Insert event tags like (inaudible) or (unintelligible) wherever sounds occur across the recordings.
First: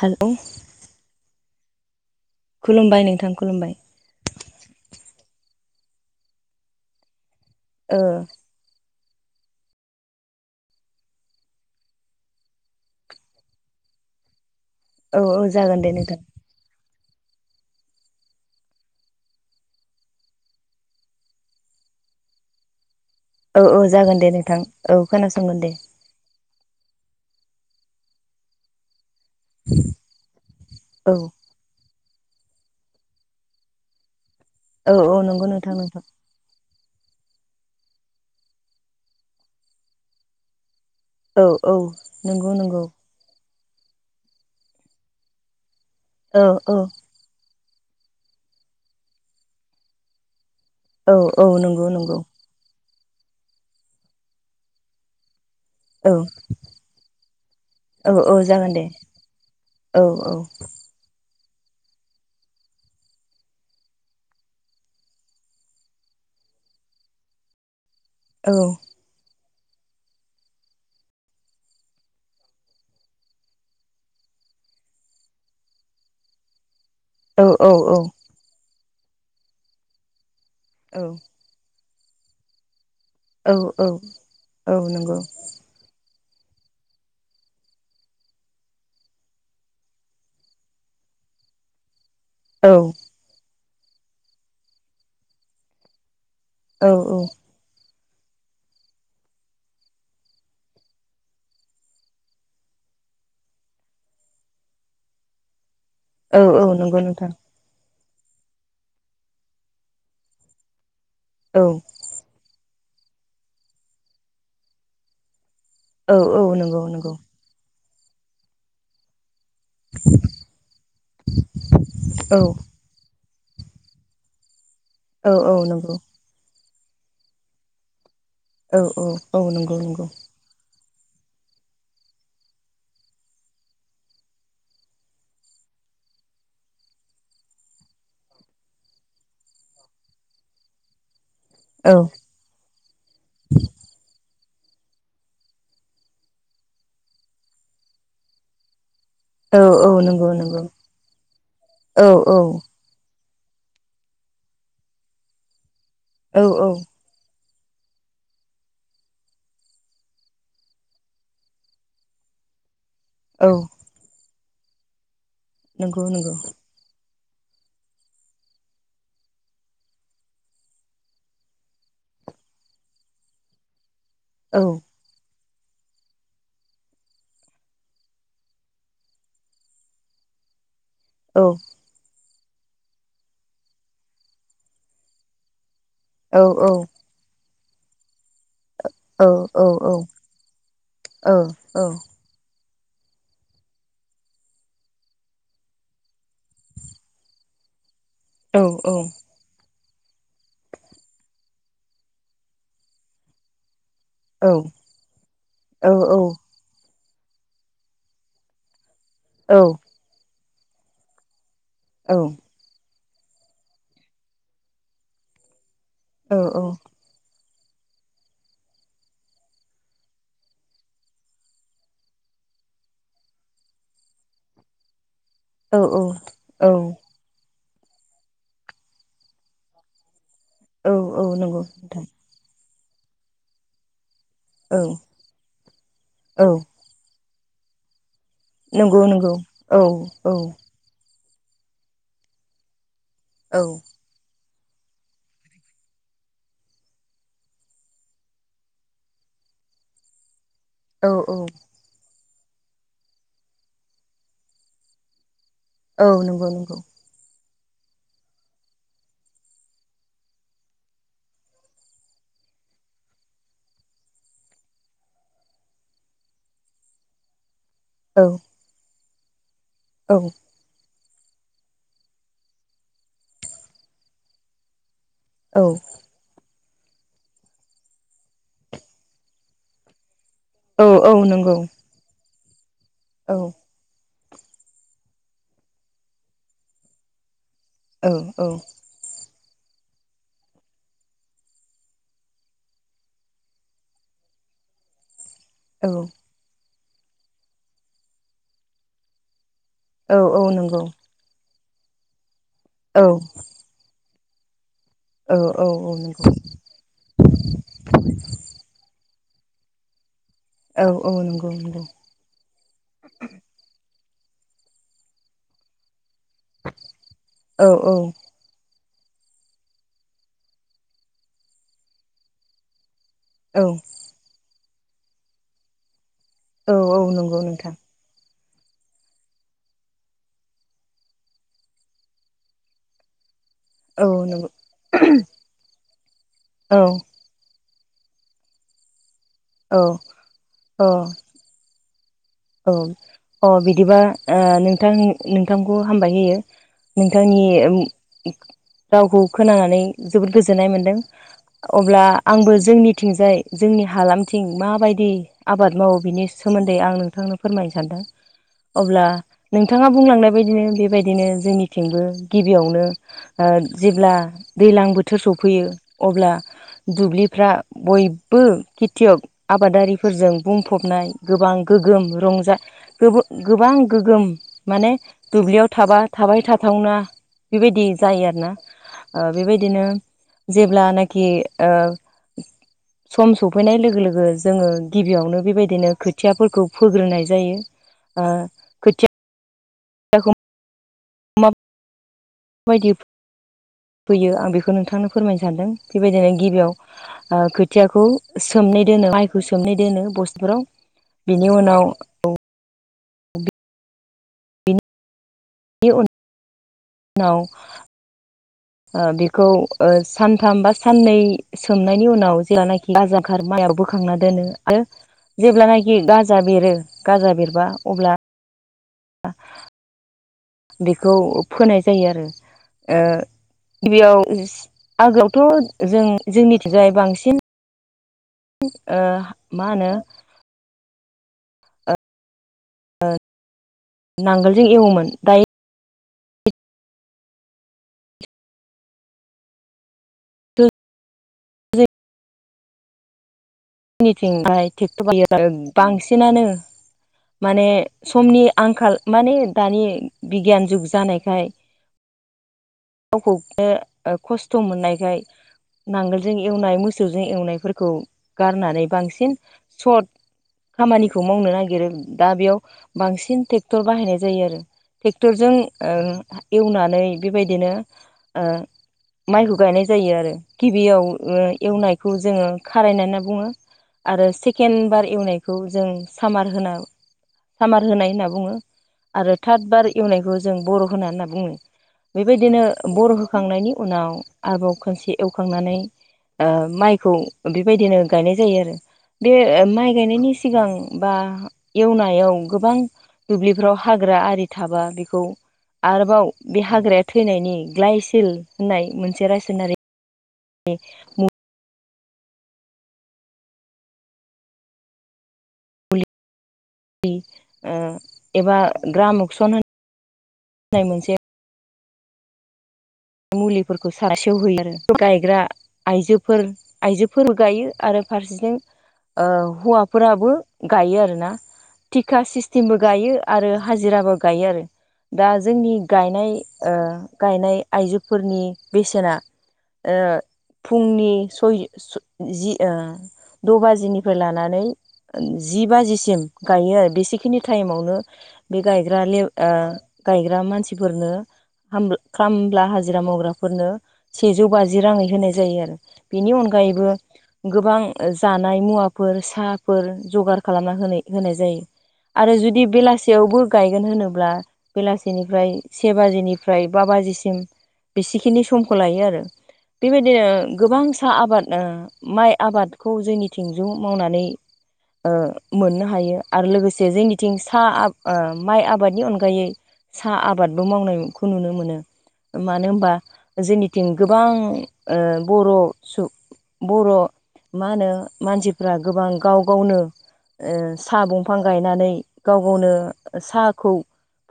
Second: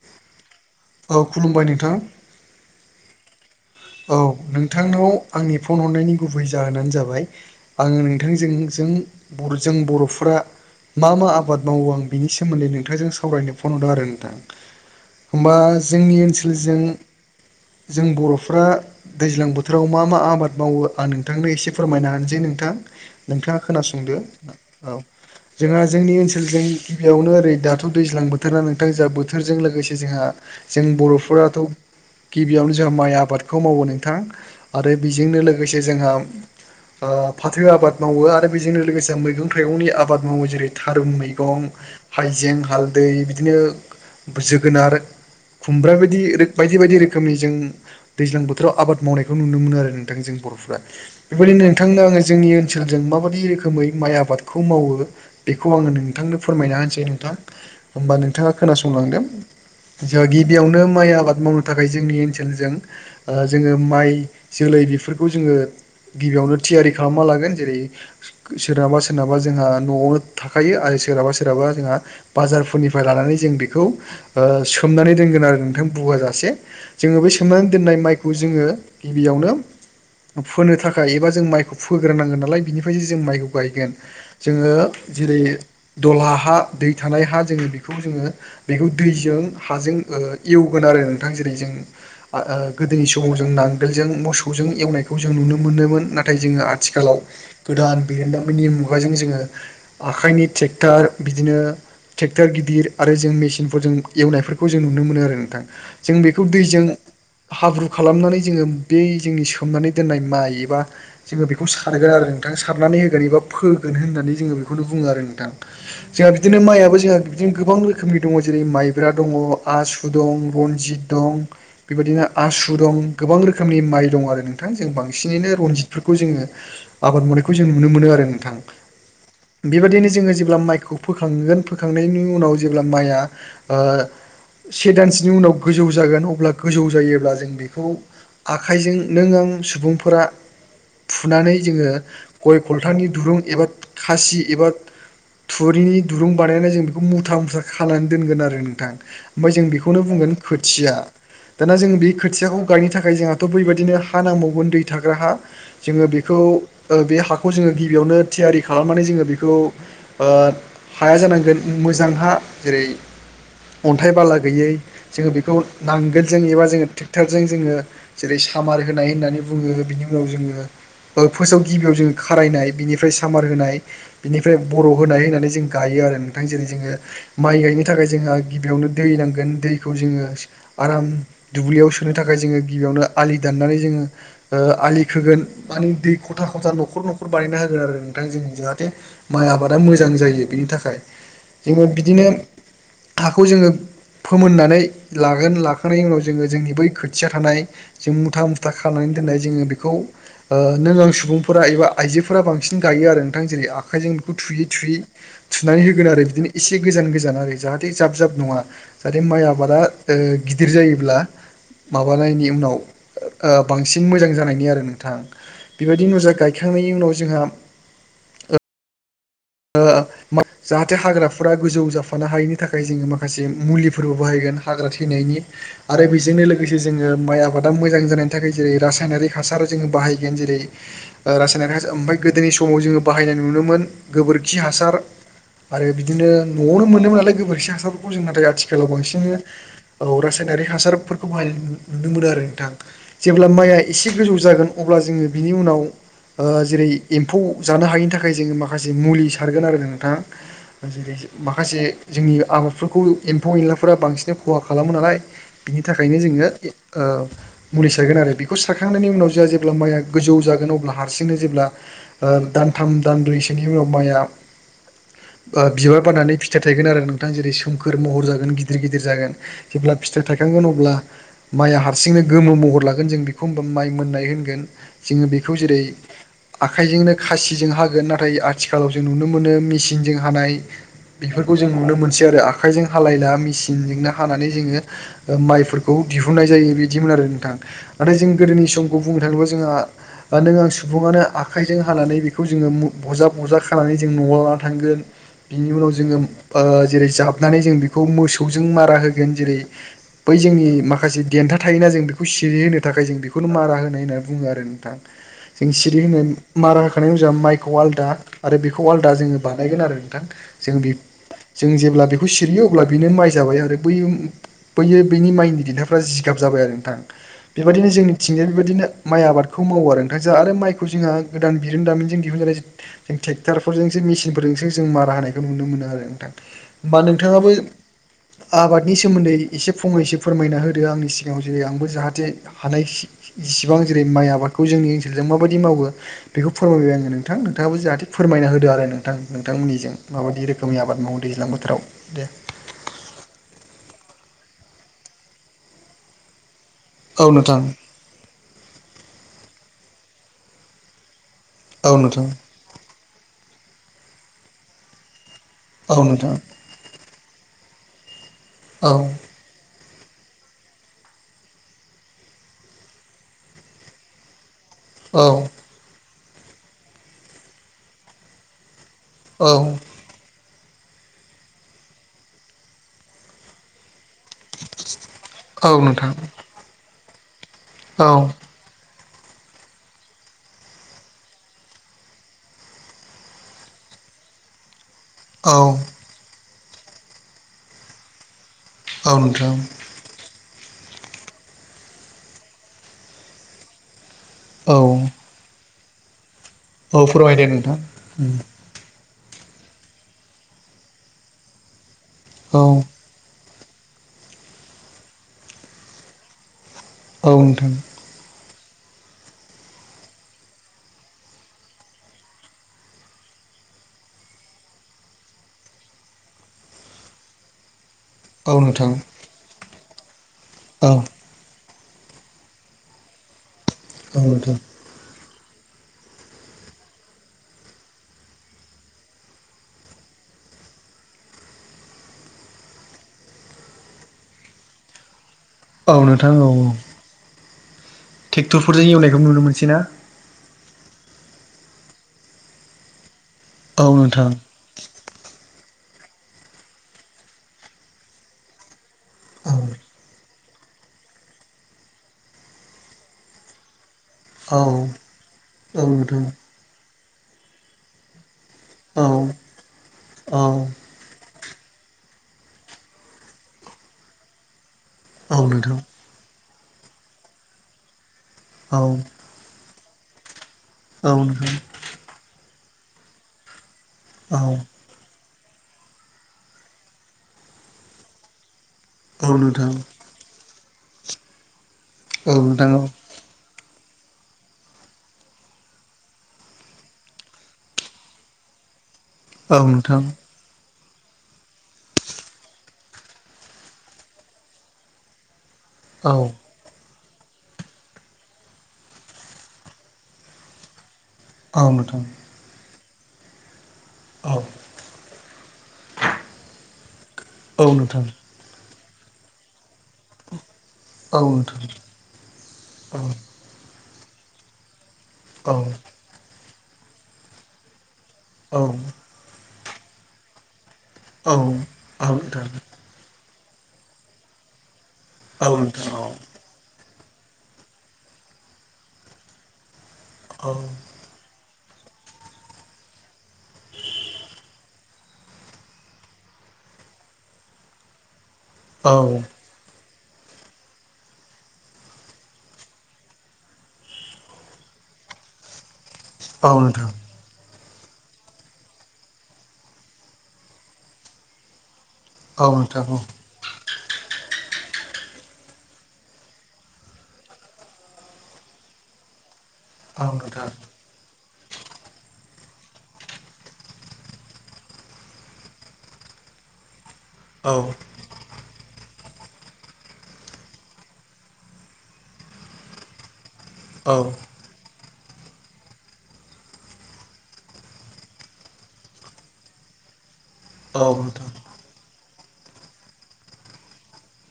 Hello औ खुलुमबाय नोंथां। खुलुमबाय नोंथां खुलुमबाय। औ नोंथांनाव आंनि फन हरनायनि गुबै जाहोनानो जाबाय ओ आङो नोंथांजों जों बर जों बर'फ्रा मा मा आबाद मावो आं बिनि सोमोन्दै नोंथांजों सावरायनो फन हरदों आरो नोंथां। औ औ अखमबा जागोन दे जोंनि नोंथां ओनसोलजों जों बर' बर'फ्रा दैज्लां बोथोराव मा मा आबाद मावो आं नोंथांनो एसे फोरमायनो हानोसै नोंथां। नोंथाङा औ औ खोनासंदो जागोन दे नोंथां औ खोनासंगोन दे जोंहा जोंनि ओनसोलजों गिबियावनो ओरै दाथ' दैज्लां बोथोरा नोंथां जा बो थोरजों लोगोसे जोंहा जों औ बर'फोराथ' गिबियावनो जोंहा माइ आ बादखौ मावो नोंथां आरो औ औ बेजोंनो नंगौ नोंथां लोगोसे नोंथां जोंहा ओ फाथो आबाद मावो आरो बेजोंनो लोगोसे मैगं थाइगंनि आबाद मावो। जेरै थारुन औ मैगं औ नंगौ हाइजें नंगौ हालदै बिदिनो जोगोनार खुमब्रा बायदि औ औ बायदि बायदि रोखोमनि जों दैज्लां बोथोराव आबाद मावनायखौ नुनो मोनो आरो नोंथां जों बर'फोरा औ औ बेबायदिनो नंगौ नोंथांनो नंगौ आङो जोंनि ओनसोलजों माबाददि रोखोमै माइ आबादखौ मावो बेखौ आङो औ नोंथांनो फोरमायना होनोसै नोंथां औ होमबा औ नोंथाङा जागोन दे खोनासंलांदो। औ जों औ गिबियावनो माइ आबाद मावनो थाखाय जोंनि ओनसोलजों जोङो माइ जोलै बेफोरखौ जोङो गिबियावनो थियारि खालामना लागोन जेरै औ सोरनाबा सोरनाबा जोंहा न'आवनो थाखायो आरो सोरहाबा सोरहाबा जोंहा बाजारफोरनिफ्राय लानानै जों बेखौ सोमनानै दोनगोन आरो नोंथां बुगाजासे। जोङो बे औ सोमन औ बेखौ जोङो गिबियावनो फोनो थाखाय औ एबा जों माइखौ फोग्रोनांगोन नालाय बिनिफ्राय जोंङो माइखौ औ औ गायगोन जोङो औ नंगौ जेरै दलहा हा दै थानाय हा जोङो बेखौ जोङो बेखौ दैजों हाजों एवगोन आरो नोंथां जेरै जों औ ओ गोदोनि समाव जों नांगोलजों मोसौजों एवनायखौ जों नुनो मोनोमोन नाथाय। नाथाय जोङो औ आथिखालाव गोदान बिरोंदामिनि मुगाजों जोङो आखाइनि ट्रेक्टार बिदिनो ओ ट्रेक्टर गिदिर आरो जों मेचिनफोर जों एवनायफोरखौ जों नुनो मोनो आरो नोंथां जों औ बेखौ औ दैजों नंगौ नोंथां हाब्रु खालामनानै जोङो बे जोंनि सोमनानै दोननाय माइ एबा जोङो औ बेखौ सारगोन आरो। नोंथां सारनानै होगोन एबा फोगोन होननानै जोङो बेखौनो बुङो आरो नोंथां औ जोंहा औ बिदिनो नंगौ माइआबो नंगौ जोंहा जों गोबां रोखोमनि दङ जेरै माइब्रा दङ आसु दं रनजित दं। बेबादिनो औ आसु दं गोबां रोखोमनि माइ दं आरो नोंथां जों बांसिन औ बांसिनैनो औ नंगौ रनजितफोरखौ जोङो आबाद मावनायखौ जों नुनो मोनो आरो। थां औ औ औ नंगौ नंगौ बेबादिनो जोङो जेब्ला माइखौ फोखांगोन फोखांनायनि उनाव जेब्ला माइआ ओ से दानसोनि उनाव गोजौ जागोन अब्ला गोजौ जायोब्ला जों बेखौ आखाइजों नों आं सुबुंफोरा फुनानै जोङो औ गय फलथनि दुरुं एबा खासि एबा। थुरिनि दुरुं बानायनानै जों बेखौ मुथा मुस्रा खालामनानै दोनगोन आरो नोंथां। ओमफ्राय औ जों औ बेखौनो नंगौ बुंगोन नंगौ खोथिया। दाना जों बे औ खोथियाखौ औ गायनो थाखाय जोंहाथ' बैबायाददिनो हा नांबावगोन दै थाग्रा हा जोङो बेखौ औ औ ओ बे हाखौ जोङो गिबियावनो थियारि खालामनानै जोङो बेखौ ओ हाया जानांगोन मोजांहा जेरै औ। अन्थाइ बाला गैयै जोङो बेखौ नंगौ नंगौ नांगोलजों एबा जोङो ट्रेक्टरजों जोङो जेरै सामार होनाय होननानै बुङो बिनि उनाव जोङो। फार्स्टआव गिबियाव जोङो खारायनाय बिनिफ्राय सामार होनाय बिनिफ्राय औ होनाय होनानै जों गायो आरो नोंथां जेरै जोङो माइ गायनो थाखाय जोंहा गिबियावनो दै नांगोन दैखौ जोङो ओ आराम औ दुब्लियावसो खोनो थाखाय जोङो गिबियावनो आलि दाननानै जोङो आलि खोगोन मानि दै औ खथा औ खथा नखर नखर बानायना होगोन आरो नोंथां जों जरहा औ माइ औ आबादा मोजां जायो बिनि थाखाय औ जोङो बिदिनो हाखौ जोङो फोमोननानै लागोन। थाखाखांनायनि उनाव जोङो जोंनि बै खोथिया थानाय जों मुथा औ मुथा खालामनानै दोननाय जोङो। औ‌ बेखौ नों आं सुबुंफोरा एबा आइजोफोरा बांसिन गायो आरो नोंथां जेरै आखाइजों बेखौ औ थुयै थुयै थुनानै औ होगोन आरो बिदिनो एसे गोजान गोजान आरो जाहाथे जाब जाब नङा ओ जाहाथे माइ आबादा गिदिर जायोब्ला माबानायनि उनाव ओ बांसिन मोजां जानायनि आरो नोंथां बेबायदि नुजा गायखांनायनि उनाव जोंहा ओ जाहाथे हाग्राफोरा गोजौ जाफानो हायिनि थाखाय जोङो माखासे मुलिफोरबो बाहायगोन हाग्रा थैनायनि आरो बेजोंनो लोगोसे जोङो माइ आबादा मोजां जानायनि थाखाय जेरै रासायनारिक हासार जोङो बाहायगोन जेरै औ नंगौ रासायनारि नोंथां ओमफ्राय गोदोनि समाव जोङो बाहायनाय नुनो मोनोमोन खि औ हासार आरो बिदिनो औ न'आवनो मोनोमोन नालाय गोबोरखि हासारफोरखौ जों नाथाय। आथिखालाव बांसिन औ रासायनारि हासार खौहाय नुनो मोनो आरो नोंथां जेब्ला औ माइआ एसे गोजौ जागोन। अब्ला जोङो बिनि उनाव ओ जेरै एम्फौ जानो हायिनि थाखाय जोङो माखा से मुलि सारगोन आरो नोंथाङा औ जेरै माखासे जोंनि आबादफोरखौ एम्फौ एनलाफोरा बांसिन खहा खालामो नालाय बिनि औ थाखायनो नंगौ जोङो नंगौ ओ मुलि सारगोन आरो बेखौ सारखांनायनि उनाव जोंहा जेब्ला माइया गोजौ जागोन अब्ला हारसिंनो जेब्ला ओ दानथाम दानब्रैसो बिनि उनाव माइया बिबार बारनानै फिथाइ थायगोन आरो नों थां जेरै सोमखोर महर औ जागोन गिदिर गिदिर जागोन जेब्ला औ फिथाइ थायखांगोन अब्ला माइआ हारसिंनो गोमो महर लागोन जों बेखौ होनोमबा माइ मोननाय होनगोन जोङो बेखौ औ जेरै आखाइजोंनो खासिजों हागोन ना थाय आथिखालाव जों नुनो मोनो मेसिनजों हानाय औ औ बेफोरखौ नंगौ जों नुनो मोनसै आरो आ खायजों हालाया औ मेसिन जोंनो हानानै जोङो माइफोरखौ दिहुननाय जायो बिदिमोन आरो नोंथां औ नाथाय जों गोदोनि समखौ बुंनो थाङोब्ला जोंहा नों आं सुबुङानो आखाइजों हानानै बेखौ जोङो मु बजा बजा खानानै जों न'आव लानानै थांगोन बिनि उनाव जोङो ओ जेरै जाबनानै जों बेखौ मोसौजों मारा होगोन जेरै औ बै औ जोंनि नंगौ माखासे देन्था थायोना जों बेखौ सिरिहोनो थाखाय औ जों बेखौनो मारा होनाय होनना बुङो आरो नों थां औ जों औ सिरि होनो नंगौ मारा होखानाय माइ खौ आलादा आरो बेखौ आलदा जोङो बानायगोन आरो नोंथां जों औ बे औ नंगौ जों नंगौ जेब्ला बे सिरियो अब्ला बेनो माइ जाबाय आरो बै बैयो बैनि माइनि देन्था फ्रा जिगाब जाबाय आरो नोंथां औ बेबायदिनो जोंनि थिंजाय बेबायदिनो माइ आबादखौ मावो आरो नोंथां जोंहा आरो माइखौ जोंहा गोदान बिरोंदामिनजों दिहुनजानाय जों औ ट्रेक्टरफोरजोंसो मेसिनफोरजोंसो जों मारा होनायखौ नुनो मोनो आरो नोंथां औ होमबा नंगौ नोंथाङाबो नोंथां आबादनि सोमोन्दै एसे फंनैसो फोरमायना होदो आंनि सिगाङाव जे आंबो जाहाथे हानाय जिसिबां जेरै औ माइ नंगौ आबादखौ जोंनि ओनसोलजों माबादि मावो बेखौ औ फोरमायबाय आङो नों थां नोंथाङाबो जाहाथे फोरमाय होदो आरो नोंथां औ नोंथांमोननिजों माबायदि रोखोमनि औ आबाद मावो दैज्लां बोथोराव दे औ अ बिदिबा ओ नोंथां नोंथांखौ हामबाय होयो औ नोंथांनि नोंथां रावखौ खोनानानै जोबोद गोजोननाय मोनदों औ अब्ला नोंथां आंबो जोंनिथिंजाय जोंनि हालामथिं माबायदि आबाद मावो औ बिनि नोंथां सोमोन्दै आं नोंथांनो फोरमायनो सानदों औ अब्ला नोंथाङा बुंलांनाय बायदिनो बेबायदिनो जोंनिथिंबो गिबियावनो जेब्ला दैज्लां बो बोथोर औ सफैयो अब्ला दुब्लिफ्रा बयबो खेथियग (unintelligible) औ आबादारि फोरजों बुंफबनाय गोबां गोग्गोम रंजा गोबो गोबां गोग्गोम माने दुब्लियाव औ थाबा नोंथां थाबाय थाथावना बेबायदि औ जायो आरोना ओ बेबायदिनो जेब्लानाखि ओ सम सफैनाय लोगो लोगो जोङो गिबियावनो औ बेबायदिनो खोथियाफोरखौ फोग्रोनाय जायो ओ औ नोंथां मा बायदि फोयो आं बेखौ औ नोंथांनो फोरमायनो सानदों बेबायदिनो औ गिबियाव ओ फोरमायदो नोंथां खोथियाखौ सोमनानै दोनो माइ फोर सोमै दोनो बस्थुफोराव बिनि उनाव (unintelligible) औ नि उन (unintelligible) औ नोंथां ओ बेखौ ओ सानथाम बा साननै सोमनायनि उनाव जेलानाखि बाजांखार माइआव बोखांना दोनो आरो (unintelligible) जेब्लानाखि गाजा बेरो गाजा बेरब्ला अब्ला औ नोंथां औ बेखौ फोनाय जायो आरो ओ औ गिबियाव नोंथां आगोलावथ जों जोंनिथिंजाय बांसिन ओ मा होनो ओ नांगोलजों एवोमोन दायो औ नोंथां औ औ ट्रेक्टरफोरजों एवनायखौ नुनो मोनसै ना औ नोंथां जोंनिथिंहाय ट्रेक्टर बायो बांसिनानो माने समनि आंखाल माने औ दानि बिगियान जुग जानायखाय गावखौनो ओ खस्थ औ मोननायखाय औ नोंथां नांगोलजों एवनाय मोसौजों एवनायफोरखौ गारना नै औ बांसिन सर्त औ खामानि खौ मावनो नागिरो दा बेयाव बांसिन ट्रेक्टर बाहायनाय जायो आरो औ ट्रेक्टरजों नोंथां ओ एवनानै बेबायदिनो ओ औ माइखौ गायनाय जायो आरो गिबियाव औ नोंथां एवनायखौ जोङो खारायनाय होनना बुङो आरो औ सेकेणड बार एवनाय खौ जों सामार होना सामार होनाय होनना बुङो औ आरो थाथ नोंथां बार एवनायखौ जों बर होनना होननै बुङो औ बेबायदिनो नोंथां औ बर एवखांनायनि उनाव आरोबाव खोनसे एवखांनानै ओ माइखौ बेबायदिनो गायनाय जायो आरो बे औ माइ नोंथां गायनायनि सिगां बा एवनायाव गोबां दुब्लिफ्राव हाग्रा आरि थाबा बेखौ औ आरोबाव बे हाग्राया थैनायनि ग्लायसेल होननाय मोनसे रासायनारि नि मु औ नोंथां। औ लि औ नोंथां औ नोंथां औ एबा ग्रामकसन होननाय मोनसे औ नोंथां औ मुलिफोरखौ सासेयाव होयो आरो गायग्रा आइजोफोर आइजोफोरबो गायो आरो फारसेथि औ ओ हौवाफोराबो गायो आरोना थिखा नोंथां सिस्टेमबो गायो आरो हाजिराबो गायो आरो दा औ जोंनि नोंथां औ गायनाय ओ गायनाय आइजोफोरनि बेसेना औ फुंनि ओ सय जि ओ द बाजिनिफ्राय लानानै जि बाजिसिम गायो आरो बेसेखिनि टाइमावनो बे औ गायग्रा ले ओ गायग्रा मानसिफोरनो हाम खाम ब्ला हाजिरा मावग्राफोरनो सेजौ बाजि राङै होनाय जायो आरो बेनि औ नोंथां अनगायैबो गोबां जानाय मुवाफोर साहाफोर जगार खालामना होनाय होनाय जायो। आरो औ जुदि नोंथां औ बेलासेयावबो गायगोन होनोब्ला बेलासेनिफ्राय से बाजिनिफ्राय बा बाजिसिम बेसेखिनि समखौ लायो आरो औ बेबायदिनो नोंथां गोबांसा आबाद ओ माइ आबादखौ जोंनि थिंजौ मावनानै मोननो हायो आरो लोगोसे जोंनि थिं औ साहा आ ओ माइ आबादनि अनगायै साहा आबादबो मावनायखौ नुनो मोनो। मानो होमबा जोंनिथिं औ गोबां ओ बर' सु बर' मा होनो मानसिफ्रा गोबां गाव गावनो ओ औ साह नोंथां बंफां गायनानै गाव गावनो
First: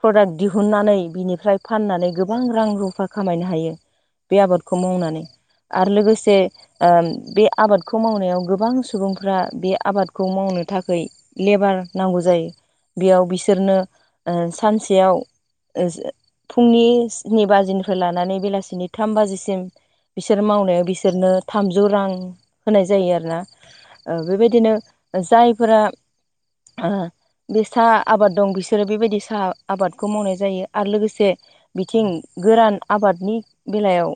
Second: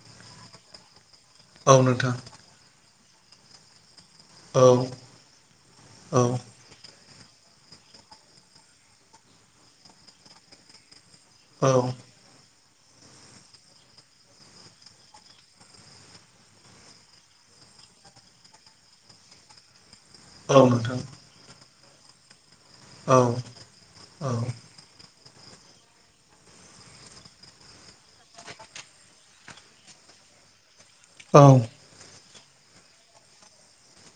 प्रदाक दिहुननानै बि निफ्राय औ फाननानै नोंथां गोबां रां रुफा खामायनो हायो। बे औ आबादखौ मावनानै आरो औ लोगोसे ओ बे आबादखौ मावनायाव गोबां सुबुंफ्रा बे आबादखौ मावनो थाखै लेबार औ नांगौ जायो। बेयाव बिसोरनो ओ सानसेयाव फुंनि स्नि बाजि निफ्राय लानानै बेलासिनि थाम बाजिसिम बिसोर औ मावनायाव नोंथां बिसोरनो थामजौ रां होनाय जायो औ आरोना औ बेबायदिनो जायफोरा ओ बे साहा आबाद दं बिसोरो बेबायदि साहा आबादखौ मावनाय जायो आरो लोगोसे से औ नोंथां औ नोंथां औ बिथिं गोरान आबादनि बेलायाव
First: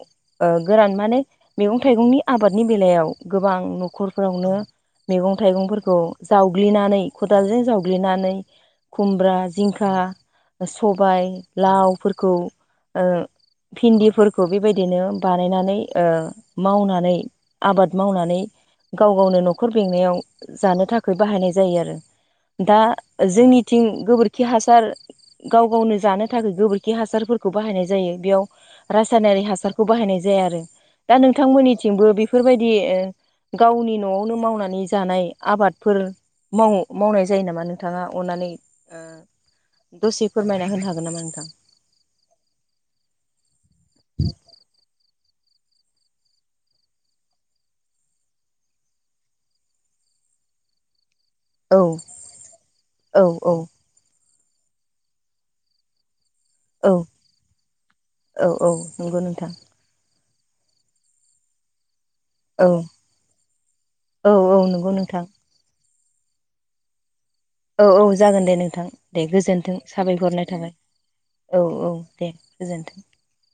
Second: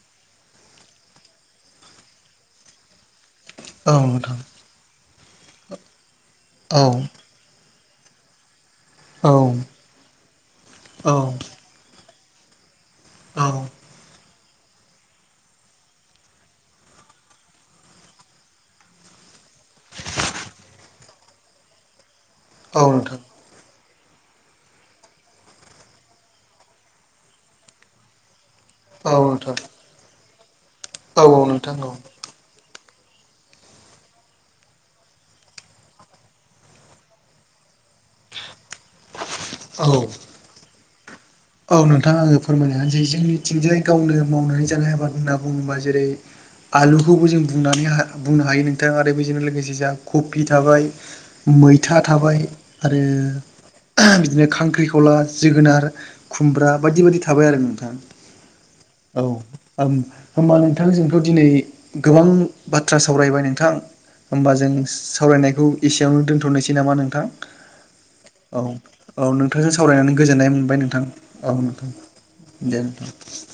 गोरान माने मैगं थाइगंनि आबादनि बेलायाव। गोबां नोंथां औ नोंथां न'खरफोरावनो मैगं थाइगंफोरखौ औ जावग्लिनानै खदालजों जावग्लिनानै खुमब्रा औ जिंखा औ सबाय नोंथां लावफोरखौ ओ भिन्दिफोरखौ बेबायदिनो बानायनानै ओ मावनानै आबाद मावनानै गाव गावनो न'खर बेंनायाव जानो थाखाय बाहायनाय जायो आरो। दा जोंनिथिं गोबोरखि हासार गाव गावनो जानो थाखाय गोबोरखि हासारफोरखौ बाहायनाय जायो बेयाव रासायनारि हासारखौ बाहायनाय जाया आरो दा नोंथांमोननिथिंबो बेफोरबायदि ओ गावनि न'आवनो मावनानै जानाय आबादफोर माव मावनाय जायो नामा नोंथाङा अननानै ओ दसे फोरमायना होनो हागोन नामा नोंथां? औ नोंथाङा आङो फोरमायनो हानोसै जोंनिथिंजायै गावनो मावनानै जानाय आबाद होनना बुङोबा जेरै आलुखौबो जों बुंनानै बुंनो हायो नोंथां आरो बेजोंनो लोगोसे जों कफि थाबाय। औ मैथा थाबाय आरो औ औ बिदिनो खांख्रिखला जोगोनार खुमब्रा औ बायदि बायदि थाबाय आरो नोंथां औ औ नंगौ औ नोंथां होनोमबा नोंथां जोंखौ दिनै गोबां औ बाथ्रा सावरायबाय नोंथां औ होमबा औ जों नंगौ नोंथां सावरायनायखौ एसेयावनो दोनथ'नोसै नामा नोंथां? औ औ जागोन दे औ नोंथां दे औ नोंथांजों गोजोन्थों सावरायनानै साबायखर हरनाय गोजोननाय थाबाय मोनबाय नोंथां। औ नोंथां दे नोंथां।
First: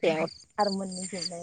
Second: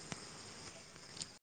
बे आरो मोननै (unintelligible)